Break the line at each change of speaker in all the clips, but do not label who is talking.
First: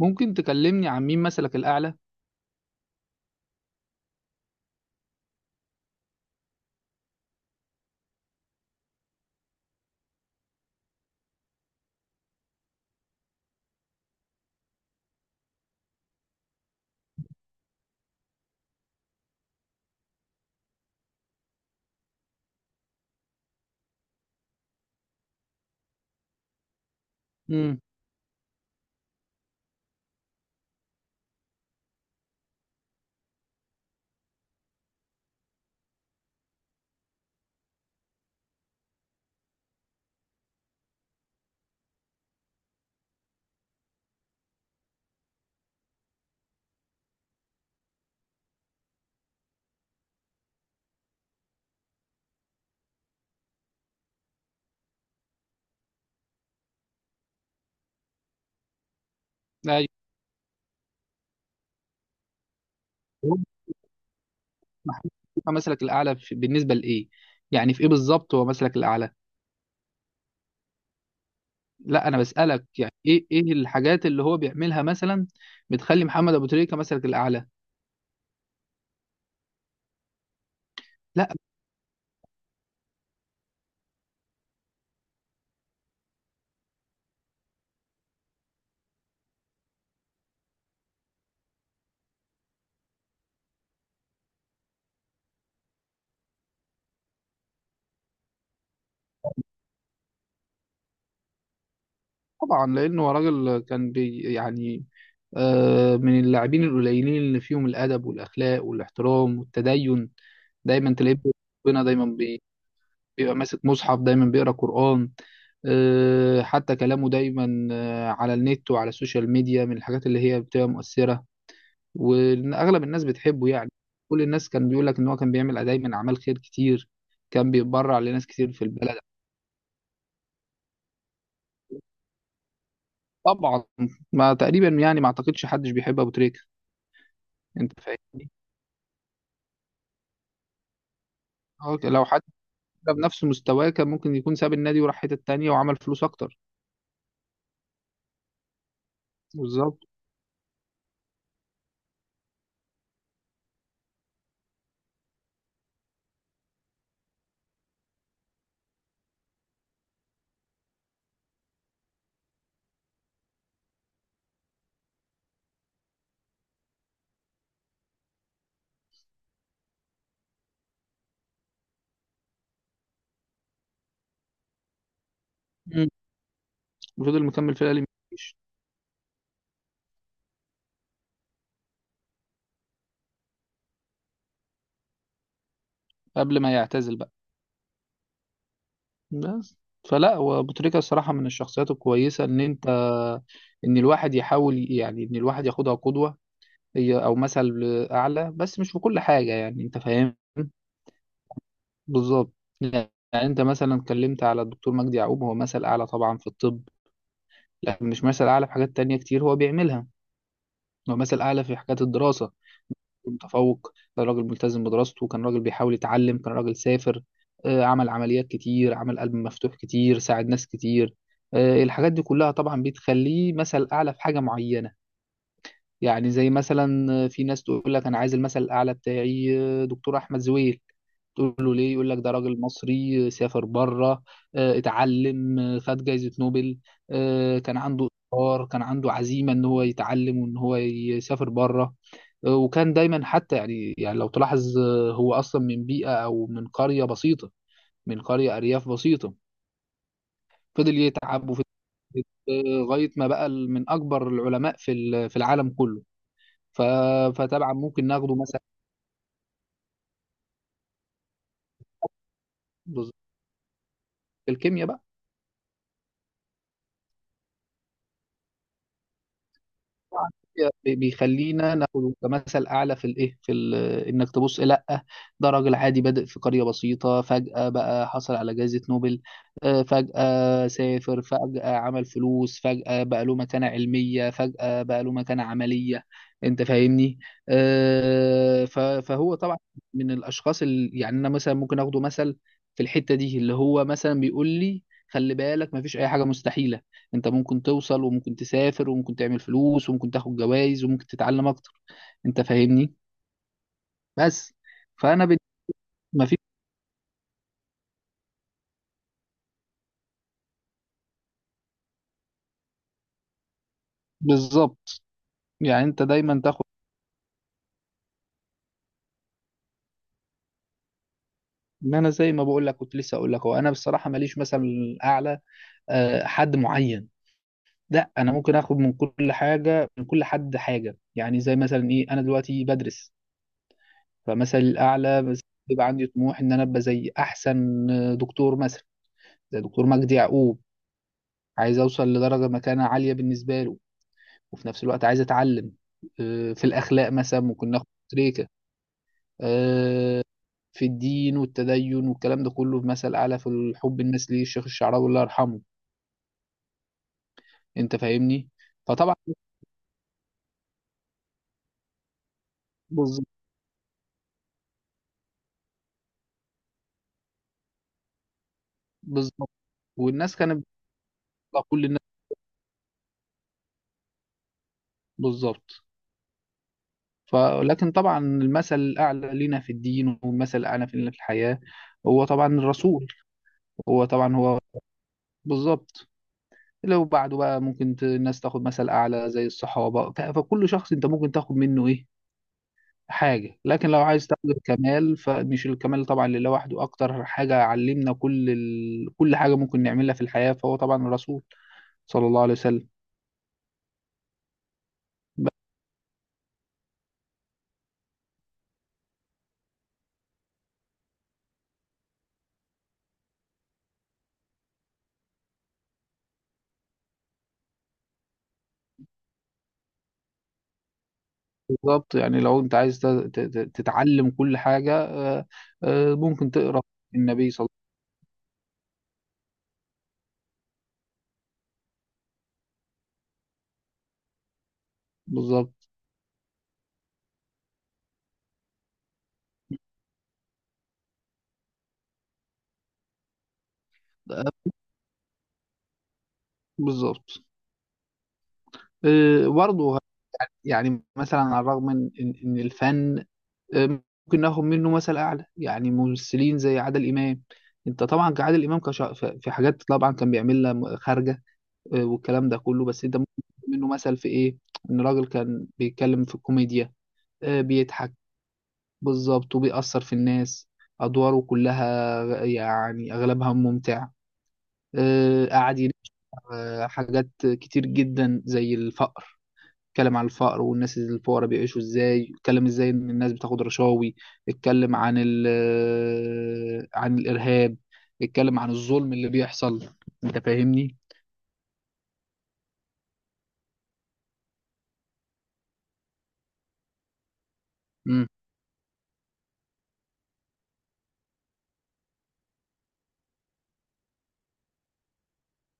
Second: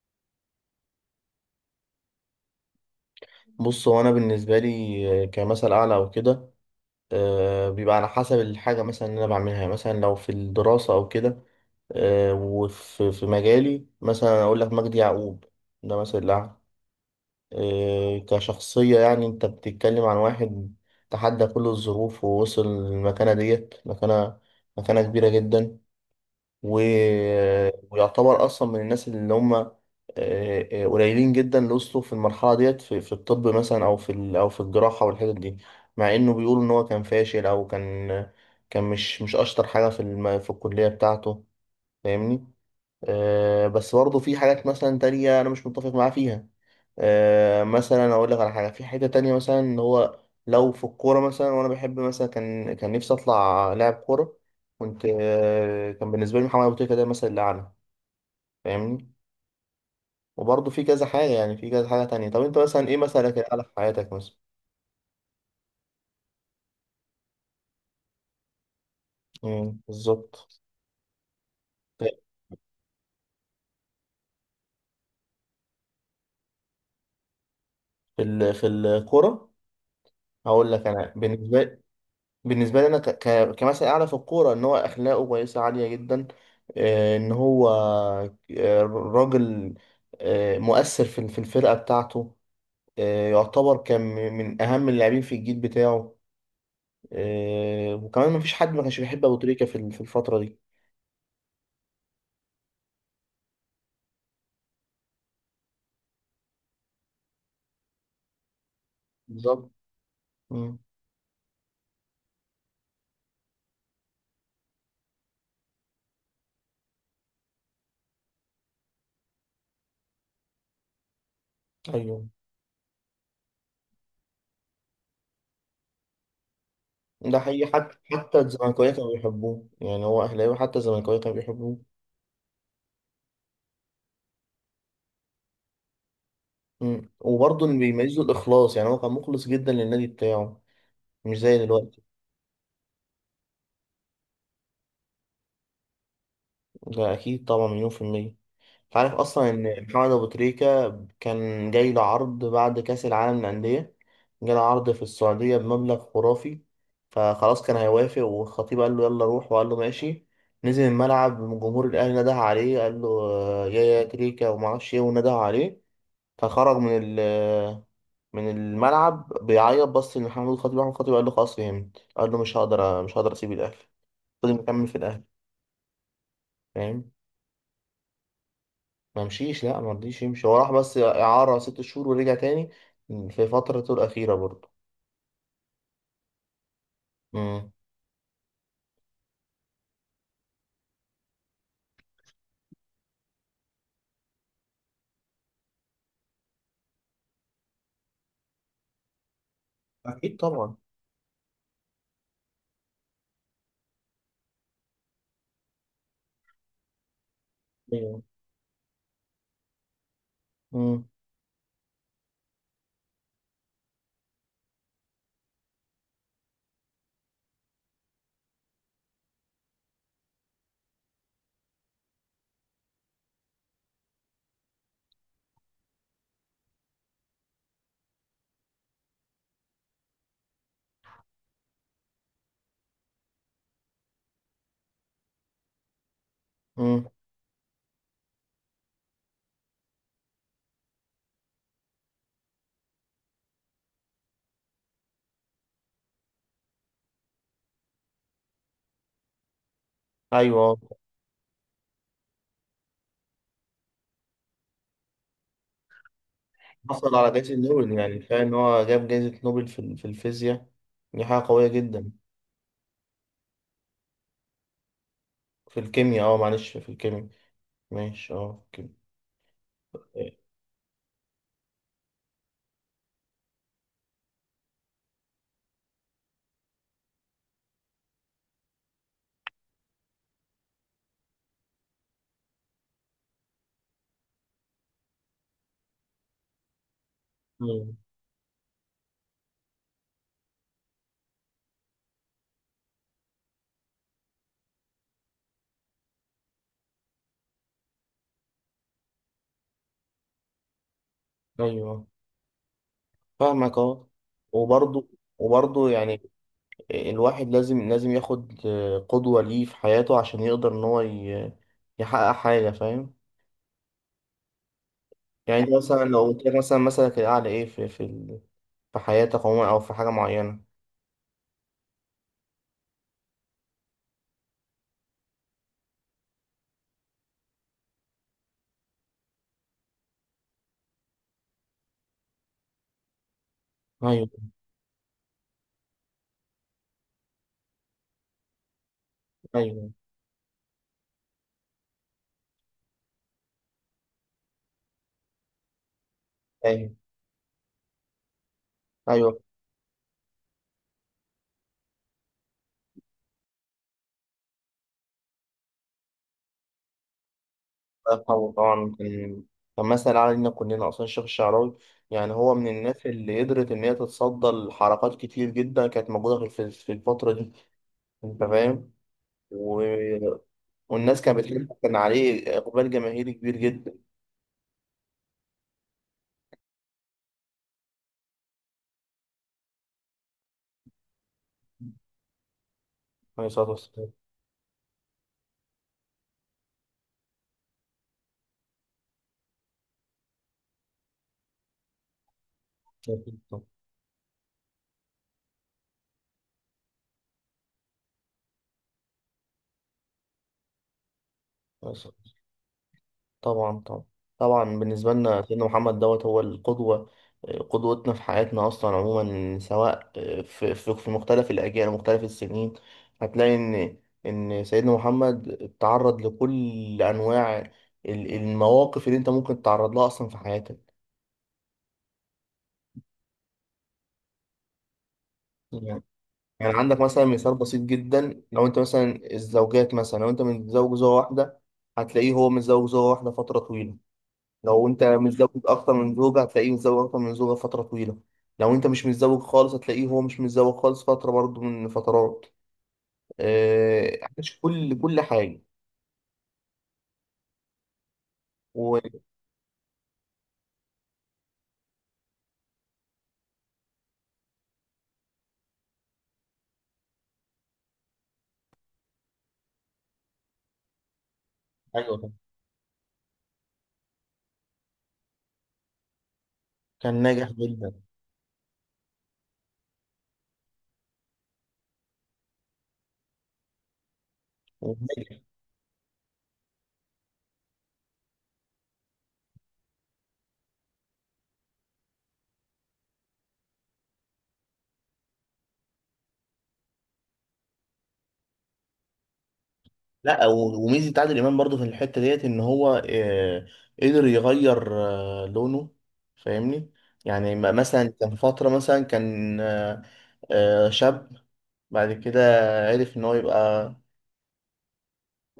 ممكن تكلمني عن مين مثلك الأعلى؟
بص هو انا بالنسبه لي كمثل اعلى او كده، بيبقى على حسب الحاجه مثلا اللي انا بعملها. يعني مثلا لو في الدراسه او كده، آه، وفي في مجالي مثلا اقول لك مجدي يعقوب ده مثل اعلى، كشخصيه. يعني انت بتتكلم عن واحد تحدى كل الظروف ووصل للمكانه ديت، مكانه كبيره جدا و...
امم
ويعتبر اصلا من الناس اللي هم قليلين جدا اللي وصلوا في المرحله ديت في الطب مثلا او في الجراحه والحتت دي، مع انه بيقول ان هو كان فاشل او كان، كان مش اشطر حاجه في الكليه بتاعته. فاهمني؟ بس برضه في حاجات مثلا تانية أنا مش متفق معاه فيها. مثلا أقول لك على حاجة في حتة تانية، مثلا إن هو لو في الكورة مثلا، وأنا بحب مثلا، كان نفسي أطلع لاعب كورة، كنت كان بالنسبة لي محمد أبو تريكة ده مثلا الأعلى. فاهمني؟
أيوه.
وبرضه في كذا حاجة، يعني في كذا حاجة تانية. طب أنت مثلا إيه
هو
مثلك الأعلى في حياتك مثلا؟
محمود شيكا مثلك الأعلى بالنسبة لإيه؟ يعني في إيه بالظبط هو مثلك الأعلى؟
مم، بالظبط.
لا،
في
أنا بسألك يعني إيه الحاجات اللي هو بيعملها مثلا بتخلي محمد أبو تريكة مثلك الأعلى؟
في الكورة هقول لك. أنا
لا،
بالنسبة، بالنسبه لي انا كمثل اعلى في الكوره ان هو اخلاقه كويسه عاليه جدا، ان هو راجل مؤثر في الفرقه بتاعته، يعتبر كان من اهم اللاعبين في الجيل بتاعه، وكمان مفيش حد ما كانش بيحب ابو تريكه في الفتره دي.
طبعا لأنه هو راجل كان بي يعني آه من اللاعبين القليلين اللي فيهم الأدب والأخلاق والاحترام
بالظبط.
والتدين.
مم.
دايما تلاقيه ربنا، دايما بيبقى ماسك مصحف، دايما بيقرا قرآن. حتى كلامه دايما، على النت وعلى السوشيال ميديا، من الحاجات اللي هي بتبقى مؤثرة.
ايوه.
وأغلب الناس بتحبه يعني. كل الناس كان بيقول لك إن هو كان بيعمل دايما أعمال خير كتير،
ده
كان
حقيقي، حتى
بيتبرع لناس
حتى
كتير في
الزملكاويه
البلد.
كانوا بيحبوه، يعني هو اهلاوي حتى الزملكاويه كانوا بيحبوه.
طبعا، ما تقريبا يعني ما أعتقدش حدش بيحب أبو تريكة.
مم. وبرضه اللي
أنت
بيميزه
فاهمني.
الاخلاص، يعني هو كان مخلص جدا للنادي بتاعه، مش زي دلوقتي.
لو حد كان بنفس مستواه كان ممكن يكون ساب النادي وراح حتة تانية وعمل فلوس أكتر.
ده أكيد طبعا، مليون في المية. أنت عارف أصلا
بالظبط.
إن محمد أبو تريكة كان جاي له عرض بعد كأس العالم للأندية، جاله عرض في السعودية بمبلغ خرافي، فخلاص كان هيوافق، والخطيب قال له يلا روح، وقال له ماشي. نزل الملعب، جمهور الأهلي نده عليه، قال له آه، يا يا تريكة ومعرفش إيه، ونده عليه، فخرج من ال آه، من الملعب بيعيط. بص لمحمد الخطيب، محمد الخطيب قال له خلاص فهمت، قال له مش هقدر أسيب الأهلي، فضل مكمل في الأهلي.
مم.
فاهم؟
وفضل مكمل في الأهلي. مفيش.
ما مشيش، لا ما رضيش يمشي، هو راح بس إعارة ست شهور ورجع تاني في فترته الأخيرة برضه.
قبل ما يعتزل بقى.
امم.
بس. فلا، وابو تريكة الصراحة من الشخصيات الكويسة ان انت، ان الواحد يحاول يعني ان الواحد ياخدها قدوة، هي او مثل اعلى، بس مش في كل حاجة يعني انت فاهم.
أكيد طبعا.
بالظبط. يعني انت مثلا اتكلمت على الدكتور مجدي يعقوب، هو مثل اعلى طبعا في الطب، لكن مش
ايوه.
مثل اعلى في حاجات تانية كتير هو بيعملها. هو
امم.
مثل اعلى في حاجات الدراسة. متفوق، كان راجل ملتزم بدراسته، كان راجل بيحاول يتعلم، كان راجل سافر. عمل عمليات كتير، عمل قلب مفتوح كتير، ساعد ناس كتير. الحاجات دي كلها طبعا بتخليه مثل أعلى في حاجة معينة. يعني زي مثلا في ناس تقول لك أنا عايز المثل الأعلى بتاعي، دكتور أحمد زويل. تقول له ليه، يقول لك ده راجل مصري، سافر بره، اتعلم، خد جايزة نوبل.
امم.
كان عنده إصرار، كان عنده عزيمة إن هو يتعلم وإن هو يسافر بره. وكان دايما حتى يعني، لو تلاحظ، هو أصلا من بيئة أو من قرية بسيطة، من قرية أرياف بسيطة. فضل
ايوه.
يتعب وفضل لغاية ما بقى من أكبر العلماء في في العالم كله. ف-
حصل على
فطبعا
جائزة
ممكن
نوبل،
ناخده
يعني
مثلا
كفاية إن هو جاب جائزة نوبل في الفيزياء، دي حاجة قوية جدا.
في الكيمياء بقى.
في الكيمياء؟ اه معلش، في الكيمياء. ماشي اه، في
طبعاً
الكيمياء.
بيخلينا ناخده كمثل اعلى في الايه، في انك تبص. لا، ده راجل عادي بادئ في قريه بسيطه، فجاه بقى حصل على جائزه نوبل. فجاه سافر، فجاه عمل فلوس، فجاه بقى له مكانه علميه، فجاه بقى له مكانه عمليه. انت فاهمني.
أمم.
فهو طبعا من الاشخاص اللي يعني انا مثلا ممكن اخده مثل في الحته دي، اللي هو مثلا بيقول لي خلي بالك مفيش اي حاجه مستحيله، انت ممكن توصل وممكن تسافر وممكن تعمل فلوس وممكن تاخد جوائز وممكن تتعلم اكتر.
ايوه.
انت فاهمني.
فاهمك اه.
بس فانا
وبرضه وبرضه
ما في.
يعني الواحد لازم ياخد قدوة ليه في حياته، عشان يقدر إن هو يحقق حاجة. فاهم؟
بالظبط.
يعني
يعني
انت
انت
مثلا لو
دايما تاخد.
قلت لك مثلا مثلك الأعلى إيه في في حياتك عموما، أو في حاجة معينة.
ان انا زي ما بقول لك كنت لسه اقول لك، هو انا بصراحه ماليش مثلا اعلى، حد معين. لا، انا ممكن اخد من كل حاجه من كل حد حاجه. يعني زي مثلا ايه، انا دلوقتي بدرس،
أيوه.
فمثلا الاعلى بس بيبقى عندي طموح ان انا ابقى زي احسن دكتور مثلا زي دكتور
أيوه.
مجدي يعقوب. عايز اوصل لدرجه مكانه عاليه بالنسبه له، وفي نفس الوقت عايز اتعلم. في الاخلاق
أيوه.
مثلا ممكن ناخد تريكه.
أيوه.
آه، في الدين والتدين والكلام ده كله في مثل اعلى، في الحب الناس ليه الشيخ الشعراوي الله يرحمه. انت
الله
فاهمني.
يرحمه
فطبعا
طبعا، كان كان مثل علينا كلنا أصلا الشيخ الشعراوي. يعني هو من
بالظ-
الناس اللي قدرت إن هي تتصدى لحركات كتير جدا كانت موجودة في الفترة دي. أنت فاهم؟
بالظبط.
و...
والناس كانت
والناس كانت
بتطلع كل
بتحب،
الناس.
كان عليه إقبال جماهيري كبير جدا.
بالظبط. فلكن طبعا المثل الاعلى لنا في الدين والمثل الاعلى في الحياه هو طبعا الرسول.
عليه الصلاة
هو طبعا هو. بالظبط. لو بعده بقى ممكن الناس تاخد مثل اعلى زي الصحابه. فكل شخص انت ممكن تاخد منه ايه، حاجة. لكن لو عايز تاخد الكمال، فمش الكمال طبعا اللي لوحده أكتر حاجة علمنا كل كل حاجة ممكن نعملها في الحياة، فهو طبعا الرسول صلى
والسلام.
الله عليه وسلم.
طبعا طبعا طبعا. بالنسبة
بس
لنا سيدنا محمد دوت هو القدوة، قدوتنا في حياتنا أصلا عموما، سواء في مختلف الأجيال ومختلف السنين. هتلاقي إن سيدنا محمد تعرض لكل أنواع المواقف اللي أنت ممكن تتعرض لها أصلا في حياتك.
بالظبط، يعني لو أنت عايز تتعلم كل حاجة.
يعني
ممكن تقرأ.
يعني عندك مثلا
النبي صلى
مثال بسيط جدا، لو أنت مثلا الزوجات، مثلا لو أنت متزوج زوجة واحدة، هتلاقيه هو متزوج زوجة واحدة فترة طويلة. لو انت
الله عليه وسلم.
متزوج
بالظبط.
اكتر من زوجة هتلاقيه متزوج اكتر من زوجة فترة طويلة. لو انت مش متزوج خالص هتلاقيه هو مش متزوج خالص فترة، برضو من فترات،
آه،
عاش كل حاجة
بالظبط.
و...
برضه يعني، مثلا على الرغم من إن الفن ممكن ناخد منه مثل اعلى. يعني ممثلين زي عادل امام. انت طبعا كعادل امام، في حاجات طبعا كان بيعملها خارجه.
ايوه
والكلام
طبعا.
ده كله، بس انت ممكن تاخد منه مثل في ايه، ان راجل كان بيتكلم في الكوميديا،
كان ناجح جدا.
بيضحك. بالظبط، وبيأثر في الناس. ادواره كلها يعني اغلبها ممتع.
وناجح.
قعد ينقع حاجات كتير جدا زي الفقر. اتكلم عن الفقر والناس الفقراء بيعيشوا ازاي، اتكلم ازاي ان الناس بتاخد رشاوي، اتكلم عن ال آه، عن الارهاب، اتكلم عن الظلم اللي بيحصل. انت
لا،
فاهمني.
وميزة عادل امام برضو في الحتة ديت ان هو قدر يغير لونه. فاهمني؟ يعني
امم
مثلا كان فترة مثلا كان شاب، بعد كده عرف ان هو يبقى،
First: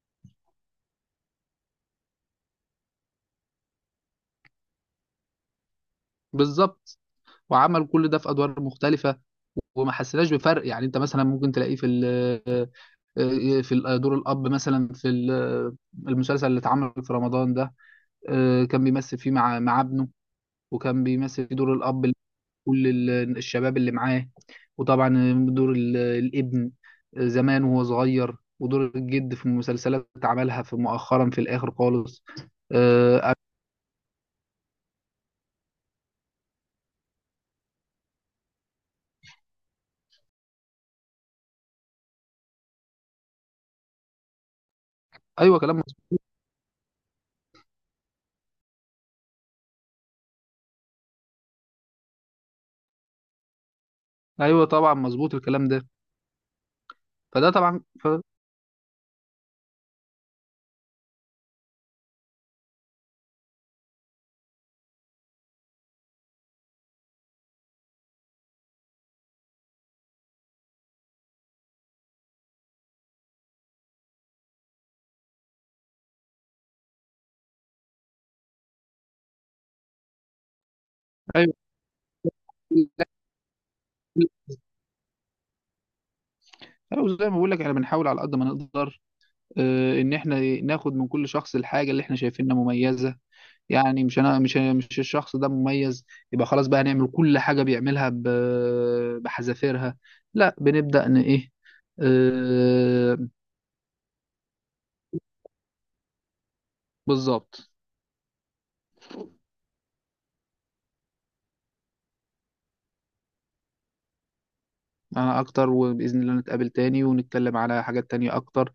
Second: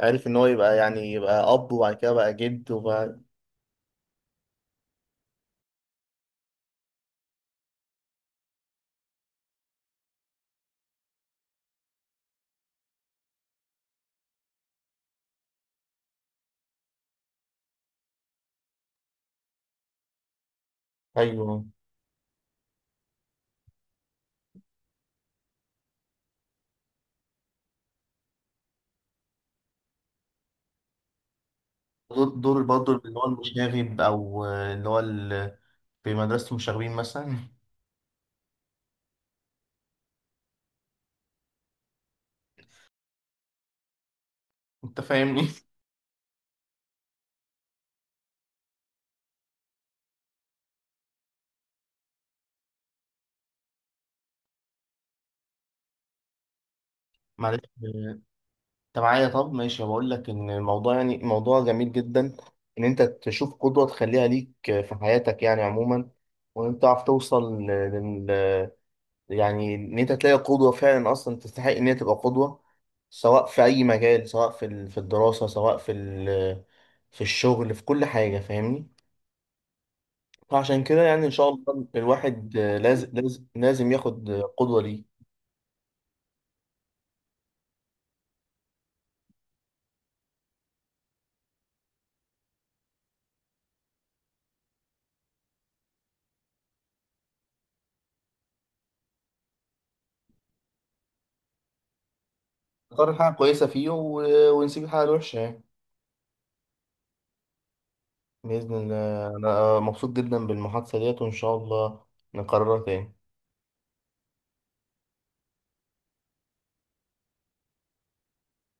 عرف ان هو يبقى يعني يبقى اب، وبعد كده بقى جد وبقى،
بالظبط. وعمل كل ده في ادوار مختلفه وما حسيناش بفرق. يعني انت مثلا ممكن تلاقيه في دور الاب مثلا في المسلسل اللي اتعمل في رمضان ده. كان بيمثل فيه مع ابنه، وكان بيمثل فيه
ايوه.
دور الاب كل الشباب اللي معاه. وطبعا دور الابن زمان وهو صغير، ودور الجد في المسلسلات عملها في مؤخرا في الاخر
دور
خالص.
دور برضه اللي هو
آه،
المشاغب او اللي هو في مدرسة المشاغبين مثلا. انت فاهمني؟
ايوه كلام مظبوط. ايوه طبعا مظبوط الكلام ده. فده
معلش.
طبعا
انت معايا؟ طب ماشي، بقول لك ان الموضوع يعني موضوع جميل جدا، ان انت تشوف قدوة تخليها ليك في حياتك يعني عموما، وان انت تعرف توصل، يعني ان انت تلاقي قدوة فعلا اصلا تستحق ان هي تبقى قدوة، سواء في اي مجال، سواء في الدراسة، سواء في الشغل، في كل حاجة. فاهمني؟ فعشان كده يعني ان شاء
ايوه.
الله الواحد لازم ياخد قدوة ليه.
أيوة، زي ما بقول لك احنا بنحاول على قد ما نقدر، ان احنا ناخد من كل شخص الحاجه اللي احنا شايفينها مميزه. يعني مش انا، مش الشخص ده مميز يبقى خلاص بقى هنعمل كل حاجه بيعملها بحذافيرها. لا، بنبدا ان ايه.
نختار الحاجة
آه
الكويسة فيه ونسيب الحاجة الوحشة يعني.
بالظبط.
بإذن الله أنا مبسوط جدا بالمحادثة ديت، وإن شاء الله نكررها تاني.
انا اكتر، وباذن الله نتقابل تاني ونتكلم على حاجات تانية اكتر.